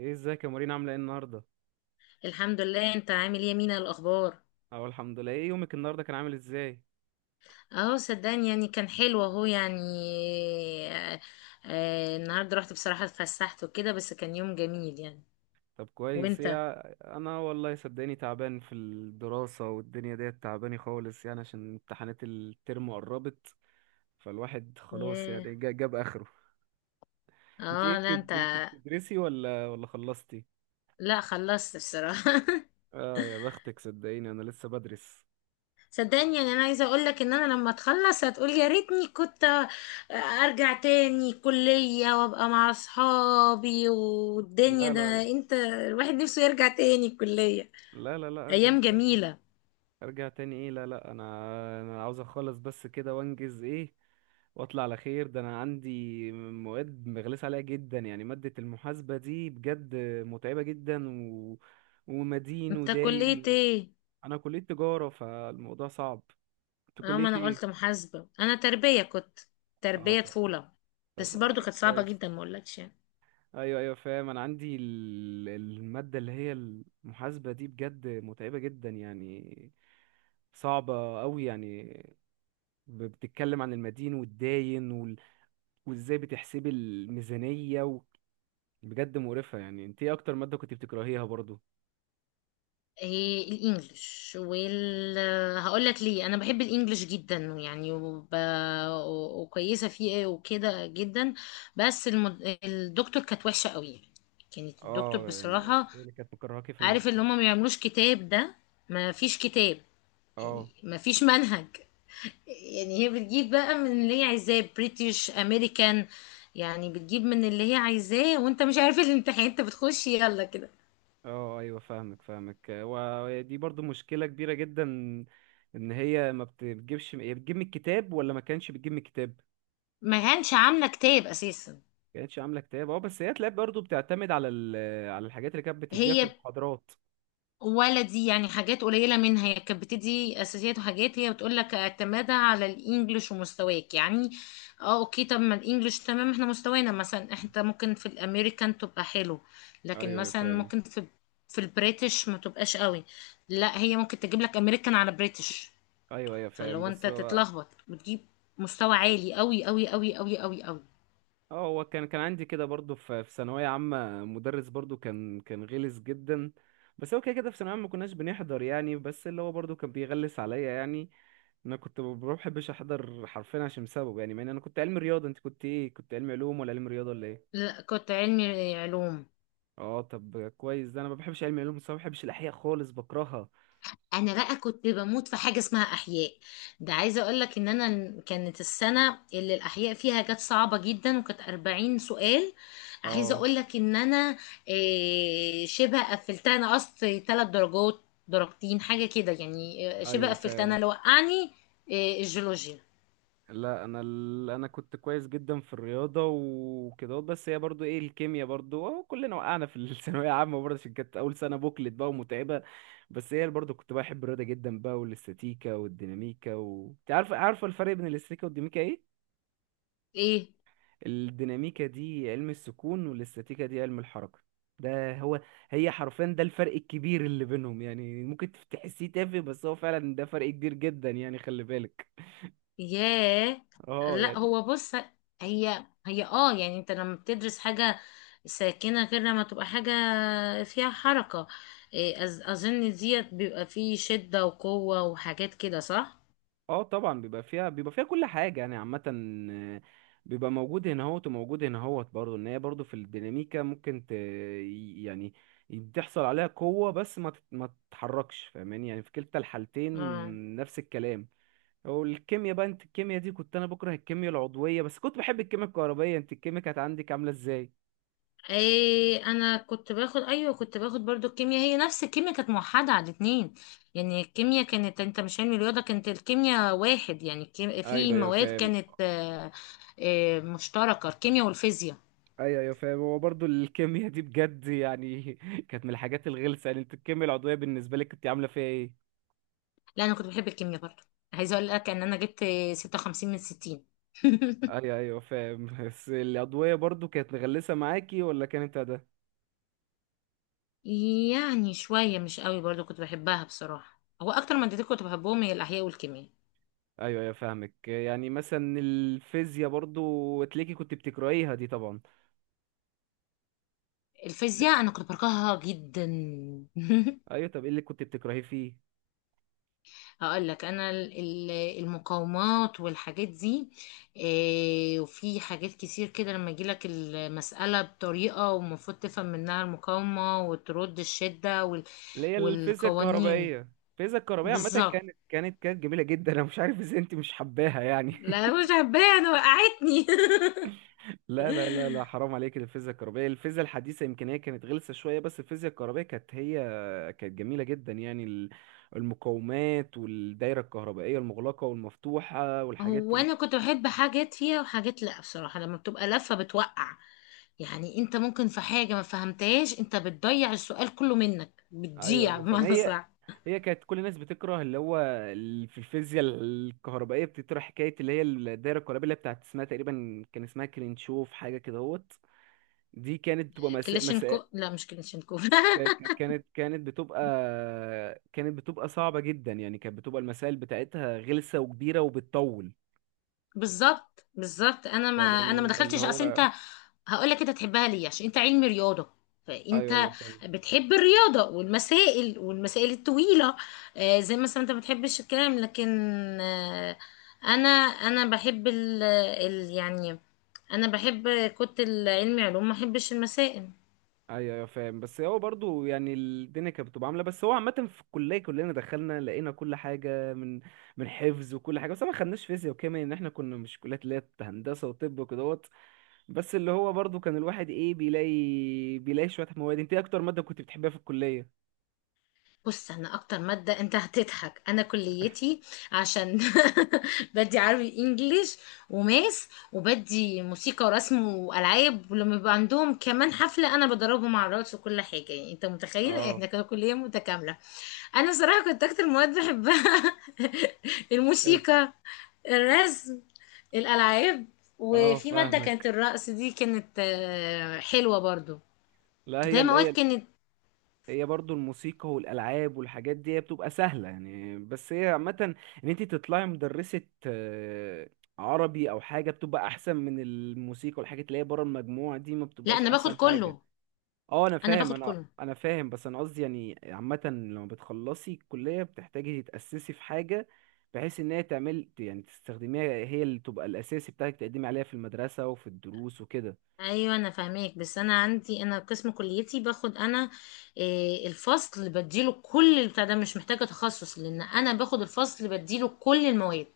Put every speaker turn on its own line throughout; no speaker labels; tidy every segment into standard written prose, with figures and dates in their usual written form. ايه، ازيك يا مارينا؟ عامله ايه النهارده؟
الحمد لله، انت عامل ايه يا مينا؟ الاخبار؟
اهو الحمد لله. ايه يومك النهارده كان عامل ازاي؟
اه صدقني يعني كان حلو اهو يعني. آه النهارده رحت بصراحه اتفسحت وكده، بس كان يوم جميل يعني.
طب كويس،
وانت؟
ايه. انا والله صدقني تعبان في الدراسه، والدنيا ديت تعباني خالص يعني، عشان امتحانات الترم قربت. فالواحد خلاص
ياه.
يعني جاب اخره. انت ايه
اه لا انت.
انت بتدرسي ولا خلصتي؟
لا خلصت بصراحه
اه يا بختك، صدقيني انا لسه بدرس.
صدقني يعني، انا عايزه اقول لك ان انا لما تخلص هتقول يا ريتني كنت ارجع تاني كليه وابقى مع اصحابي، والدنيا
لا لا
ده
لا
انت الواحد نفسه يرجع تاني الكليه.
لا. ارجع
ايام
تاني؟
جميله.
ارجع تاني ايه؟ لا لا، انا عاوز اخلص بس كده وانجز، ايه، واطلع على خير. ده انا عندي مواد مغلس عليها جدا يعني، مادة المحاسبة دي بجد متعبة جدا ومدين
انت كليه
وداين.
ايه؟
انا كلية تجارة، فالموضوع صعب. انت
اه ما
كلية
انا قلت
ايه؟
محاسبة، انا تربية كنت،
اه
تربية
طب،
طفولة.
طب
بس برضو
اه
كانت صعبة
كويس.
جدا ما اقولكش يعني.
ايوه ايوه فاهم، انا عندي المادة اللي هي المحاسبة دي بجد متعبة جدا يعني، صعبة قوي يعني. بتتكلم عن المدين والداين، وازاي بتحسبي الميزانية بجد مقرفة يعني. انت ايه اكتر مادة كنت بتكرهيها برضو؟
إيه؟ الانجليش وال هقول لك ليه. انا بحب الانجليش جدا يعني، وكويسة فيه إيه وكده جدا. بس الدكتور كانت وحشة قوي. كانت الدكتور
اه يعني،
بصراحة
ايه اللي كانت مكرهاكي في المادة؟
عارف اللي هم ما بيعملوش كتاب ده. ما فيش كتاب، يعني
اه،
ما فيش منهج. يعني هي بتجيب بقى من اللي هي عايزاه، بريتش، امريكان. يعني بتجيب من اللي هي عايزاه وانت مش عارف الامتحان، انت بتخش يلا كده.
اه، ايوه فاهمك ودي برضو مشكلة كبيرة جدا. ان هي ما بتجيبش، هي بتجيب من الكتاب ولا ما كانش بتجيب من الكتاب؟
ما كانش عامله كتاب اساسا.
ما كانتش عاملة كتاب، اه، بس هي تلاقي برضو بتعتمد على على الحاجات اللي كانت بتديها في
هي
المحاضرات.
ولا دي يعني حاجات قليله منها. هي كانت بتدي اساسيات وحاجات، هي بتقول لك اعتمادها على الانجليش ومستواك يعني. اه اوكي. طب ما الانجليش تمام، احنا مستوانا مثلا انت ممكن في الامريكان تبقى حلو، لكن
ايوه ايوه
مثلا
فاهم.
ممكن في البريتش ما تبقاش قوي. لا هي ممكن تجيب لك امريكان على بريتش،
ايوه ايوه
فاللي
فاهم.
هو انت
بس هو،
تتلخبط. بتجيب مستوى عالي قوي قوي قوي قوي قوي قوي.
اه، هو كان عندي كده برضو في في ثانوية عامة مدرس برضو كان غلس جدا، بس هو كده كده في ثانوية عامة ما كناش بنحضر يعني، بس اللي هو برضو كان بيغلس عليا يعني. انا كنت ما بحبش احضر حرفيا عشان سببه يعني، مع ان انا كنت علمي رياضة. انت كنت ايه؟ كنت علمي علوم ولا علمي رياضة ولا ايه؟
لا كنت علمي علوم.
اه طب كويس، ده انا ما بحبش علمي علوم، بس ما بحبش الاحياء خالص، بكرهها.
انا بقى كنت بموت في حاجه اسمها احياء. ده عايزه اقول لك ان انا كانت السنه اللي الاحياء فيها كانت صعبه جدا، وكانت 40 سؤال. عايزه
اه
اقول لك ان انا شبه قفلتها، انا قصت ثلاث درجات، درجتين حاجه كده يعني. شبه
ايوه
قفلتها، انا
فاهم.
اللي وقعني الجيولوجيا.
لا انا انا كنت كويس جدا في الرياضه وكده، بس هي برضو، ايه، الكيمياء برضو أهو كلنا وقعنا في الثانويه عامه برضه، عشان كانت اول سنه بوكلت بقى ومتعبه. بس هي برضو كنت بحب الرياضه جدا بقى، والاستاتيكا والديناميكا انت عارفه الفرق بين الاستاتيكا والديناميكا ايه؟
ايه؟
الديناميكا دي علم السكون، والاستاتيكا دي علم الحركه. ده هو. هي حرفيا ده الفرق الكبير اللي بينهم يعني، ممكن تحسيه تافه بس هو فعلا ده فرق كبير جدا يعني، خلي بالك.
ياه.
اه
لا
يعني.
هو بص، هي اه يعني، انت لما بتدرس حاجة ساكنة غير لما تبقى حاجة فيها حركة. إيه، أظن ديت بيبقى فيه شدة وقوة وحاجات كده، صح؟
اه طبعا، بيبقى فيها كل حاجة يعني، عامة. آه، بيبقى موجود هنا اهوت وموجود هنا اهوت برضه، ان هي برضه في الديناميكا ممكن يعني بتحصل عليها قوة بس ما تتحركش، فاهماني؟ يعني في كلتا الحالتين
اه.
نفس الكلام. والكيمياء بقى، انت الكيمياء دي، كنت انا بكره الكيمياء العضوية بس كنت بحب الكيمياء الكهربائية. انت الكيمياء كانت عندك عاملة ازاي؟
ايه، انا كنت باخد، ايوه كنت باخد برضو الكيمياء. هي نفس الكيمياء كانت موحدة على الاتنين. يعني الكيمياء كانت، انت مش علم رياضة كانت الكيمياء واحد، يعني
ايوه
في
ايوه
مواد
فاهم.
كانت مشتركة، الكيمياء والفيزياء.
ايوه ايوه فاهم. هو برضه الكيمياء دي بجد يعني كانت من الحاجات الغلسة يعني. انت الكيمياء العضوية بالنسبة لك كنت عاملة فيها ايه؟
لا انا كنت بحب الكيمياء برضه. عايزه اقول لك ان انا جبت 56 من 60
ايوه ايوه فاهم. بس الأضوية برضو كانت مغلسة معاكي ولا كانت ده؟
يعني شويه مش قوي، برضه كنت بحبها بصراحه. هو اكتر مادتين كنت بحبهم هي الاحياء والكيمياء.
ايوه ايوه فاهمك. يعني مثلا الفيزياء برضو تلاقي كنت بتكرهيها دي طبعا.
الفيزياء انا كنت بكرهها جدا
ايوه، طب ايه اللي كنت بتكرهيه فيه؟
هقول لك، المقاومات والحاجات دي. إيه، وفي حاجات كتير كده، لما يجي لك المساله بطريقه ومفروض تفهم منها المقاومه وترد الشده
اللي هي الفيزياء
والقوانين.
الكهربائية، الفيزياء الكهربائية عامة
بالظبط.
كانت جميلة جدا، انا مش عارف ازاي انت مش حباها يعني
لا مش حباها، انا وقعتني
لا لا لا لا، حرام عليك، الفيزياء الكهربائية، الفيزياء الحديثة يمكن هي كانت غلسة شوية، بس الفيزياء الكهربائية كانت هي كانت جميلة جدا يعني. المقاومات والدايرة الكهربائية المغلقة والمفتوحة والحاجات
هو انا كنت بحب حاجات فيها وحاجات لا، بصراحة لما بتبقى لفة بتوقع. يعني انت ممكن في حاجة ما فهمتهاش، انت بتضيع السؤال كله منك،
ايوه
بتضيع
ايوه، فما
بمعنى
هي
صح.
هي كانت كل الناس بتكره اللي هو في الفيزياء الكهربائية بتطرح حكاية اللي هي الدايرة الكهربائية اللي هي بتاعت اسمها تقريبا كان اسمها كرينشوف حاجة كده هوت. دي كانت بتبقى مسائل،
كلاشينكو، لا مش كلاشينكو
كانت بتبقى كانت بتبقى صعبة جدا يعني، كانت بتبقى المسائل بتاعتها غلسة وكبيرة وبتطول.
بالظبط، بالظبط. انا ما
فاهماني اللي
دخلتش اصل
هو.
انت. هقول لك، انت تحبها ليه؟ عشان انت علمي رياضه،
ايوه ايوه
فانت
فاهم.
بتحب الرياضه والمسائل والمسائل الطويله. زي مثلا انت ما بتحبش الكلام، لكن آه، انا بحب يعني انا بحب كنت العلمي علوم، ما احبش المسائل.
ايوه ايوه فاهم. بس هو برضو يعني الدنيا كانت بتبقى عاملة. بس هو عامة في الكلية كلنا دخلنا لقينا كل حاجة من من حفظ وكل حاجة، بس ما خدناش فيزياء وكيمياء ان احنا كنا مش كليات اللي هي هندسة وطب وكدهوت. بس اللي هو برضو كان الواحد، ايه، بيلاقي شوية مواد. انت ايه اكتر مادة كنت بتحبها في الكلية؟
بص، انا اكتر ماده انت هتضحك، انا كليتي عشان بدي عربي انجليش وماس، وبدي موسيقى ورسم والعاب، ولما بيبقى عندهم كمان حفله انا بدربهم على الرقص وكل حاجه. يعني انت متخيل
اه،
احنا كنا كليه متكامله. انا صراحه كنت اكتر مواد بحبها
كانت،
الموسيقى، الرسم، الالعاب.
اه،
وفي ماده كانت
فاهمك.
الرقص، دي كانت حلوه برضو.
لا هي
ده مواد
هي،
كانت.
هي برضو الموسيقى والالعاب والحاجات دي هي بتبقى سهله يعني، بس هي عامه ان انت تطلعي مدرسه، آه، عربي او حاجه، بتبقى احسن من الموسيقى والحاجات اللي هي بره المجموعه دي، ما
لا
بتبقاش
انا باخد
احسن حاجه.
كله.
اه انا
انا
فاهم،
باخد
انا
كله.
انا فاهم، بس انا قصدي يعني عامه لما بتخلصي الكليه بتحتاجي تتاسسي في حاجه، بحيث ان هي تعمل يعني تستخدميها، هي اللي تبقى الاساسي بتاعك تقدمي عليها في المدرسه وفي الدروس وكده.
ايوه انا فاهماك، بس انا عندي، انا قسم كليتي باخد انا. إيه، الفصل اللي بديله كل البتاع ده مش محتاجه تخصص، لان انا باخد الفصل اللي بديله كل المواد.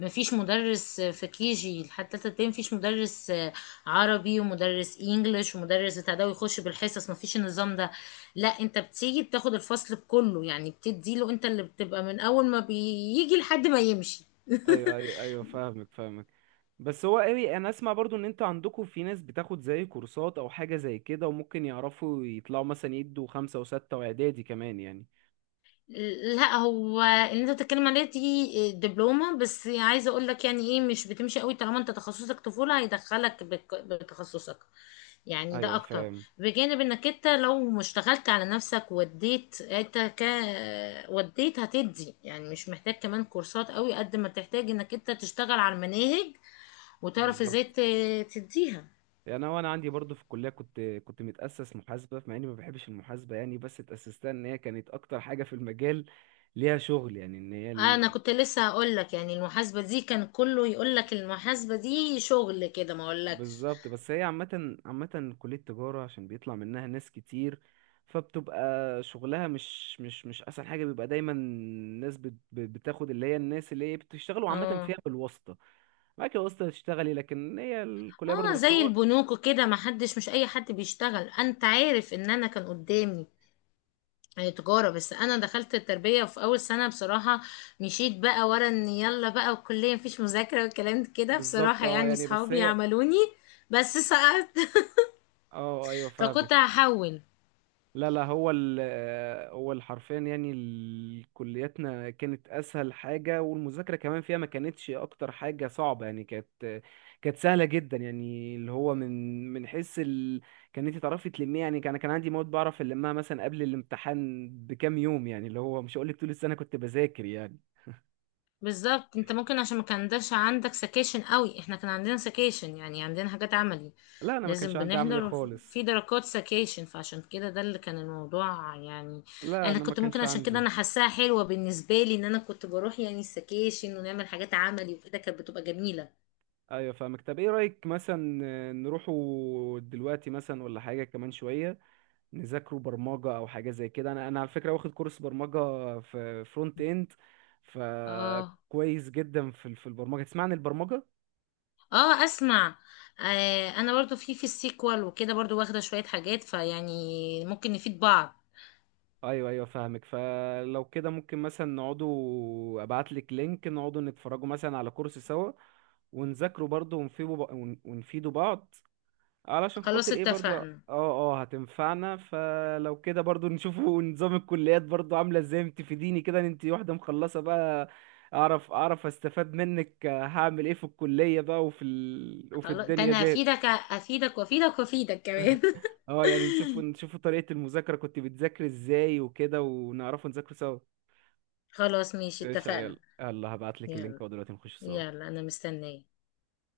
مفيش مدرس في كي جي لحد تالتة ابتدائي مفيش مدرس عربي ومدرس انجليش ومدرس بتاع ده ويخش بالحصص، مفيش النظام ده. لا انت بتيجي بتاخد الفصل كله، يعني بتديله انت، اللي بتبقى من اول ما بيجي لحد ما يمشي.
ايوه، فاهمك. بس هو قوي انا اسمع برضو ان انتوا عندكم في ناس بتاخد زي كورسات او حاجة زي كده، وممكن يعرفوا يطلعوا مثلا يدوا خمسة وستة واعدادي كمان يعني.
لا هو اللي انت بتتكلم عليه دي دبلومة، بس عايزة اقول لك يعني ايه، مش بتمشي قوي طالما انت تخصصك طفولة هيدخلك بتخصصك، يعني ده
ايوه
اكتر.
فاهم.
بجانب انك انت لو ما اشتغلت على نفسك وديت انت ك، وديت هتدي، يعني مش محتاج كمان كورسات قوي قد ما تحتاج انك انت تشتغل على المناهج، وتعرف
بالظبط،
ازاي تديها.
يعني هو انا وانا عندي برضو في الكلية كنت كنت متأسس محاسبة مع اني ما بحبش المحاسبة يعني، بس اتأسستها ان هي كانت اكتر حاجة في المجال ليها شغل يعني، ان هي.
انا كنت لسه هقول لك، يعني المحاسبة دي كان كله يقول لك المحاسبة دي شغل كده ما اقولكش.
بالظبط، بس هي عامة كلية تجارة عشان بيطلع منها ناس كتير، فبتبقى شغلها مش أسهل حاجة، بيبقى دايما الناس بتاخد اللي هي الناس اللي هي بتشتغلوا عامة
اه
فيها بالواسطة. معاك الواسطة تشتغلي، لكن هي الكلية برضه،
اه
بس
زي
هو،
البنوك كده، ما حدش، مش اي حد بيشتغل. انت عارف ان انا كان قدامي تجارة، بس انا دخلت التربية، وفي اول سنة بصراحة مشيت بقى ورا ان يلا بقى والكلية مفيش مذاكرة والكلام كده،
بالظبط،
بصراحة
اه
يعني
يعني. بس
صحابي
هي،
عملوني، بس سقطت
اه ايوه فاهم.
فكنت هحول.
لا لا، هو ال، هو حرفيا يعني، كلياتنا كانت اسهل حاجه، والمذاكره كمان فيها ما كانتش اكتر حاجه صعبه يعني، كانت كانت سهله جدا يعني، اللي هو من من حيث كان انت تعرفي تلميها يعني، كان عندي مواد بعرف المها مثلا قبل الامتحان بكام يوم يعني، اللي هو مش هقول لك طول السنه كنت بذاكر يعني.
بالظبط. انت ممكن عشان ما كانش عندك سكيشن قوي، احنا كان عندنا سكيشن يعني عندنا حاجات عملي،
لا انا ما كانش
لازم
عندي اعمل ايه
بنحضر،
خالص،
في درجات سكيشن، فعشان كده ده اللي كان الموضوع يعني.
لا
انا
انا ما
كنت ممكن
كانش
عشان كده
عندي.
انا حاساها حلوة بالنسبة لي، ان انا كنت بروح يعني السكيشن ونعمل حاجات عملي وكده كانت بتبقى جميلة.
ايوه فاهمك. طب ايه رايك مثلا نروحوا دلوقتي مثلا ولا حاجه كمان شويه نذاكروا برمجة أو حاجة زي كده؟ أنا على فكرة واخد كورس برمجة في فرونت إند،
اه.
فكويس جدا في في البرمجة. تسمع عن البرمجة؟
اه اسمع. آه، انا برضو في السيكوال وكده برضو واخدة شوية حاجات، فيعني ممكن نفيد بعض.
أيوه أيوه فاهمك. فلو كده ممكن مثلا نقعدوا، أبعتلك لينك نقعدوا نتفرجوا مثلا على كورس سوا، ونذاكروا برضه ونفيدوا بعض علشان
خلاص
خاطر ايه برضو، اه
اتفقنا.
اه هتنفعنا. فلو كده برضو نشوفوا نظام الكليات برضو عاملة ازاي، تفيديني كده ان انتي واحدة مخلصة بقى. اعرف استفاد منك، هعمل ايه في الكلية بقى وفي وفي
خلاص، ده
الدنيا
انا
ديت.
افيدك افيدك وافيدك وافيدك كمان
اه يعني نشوفوا طريقة المذاكرة، كنت بتذاكر ازاي وكده، ونعرفوا نذاكر سوا.
خلاص ماشي،
ايش، يلا
اتفقنا.
يلا، هبعتلك اللينك
يلا.
ودلوقتي نخش سوا.
يلا انا مستنية.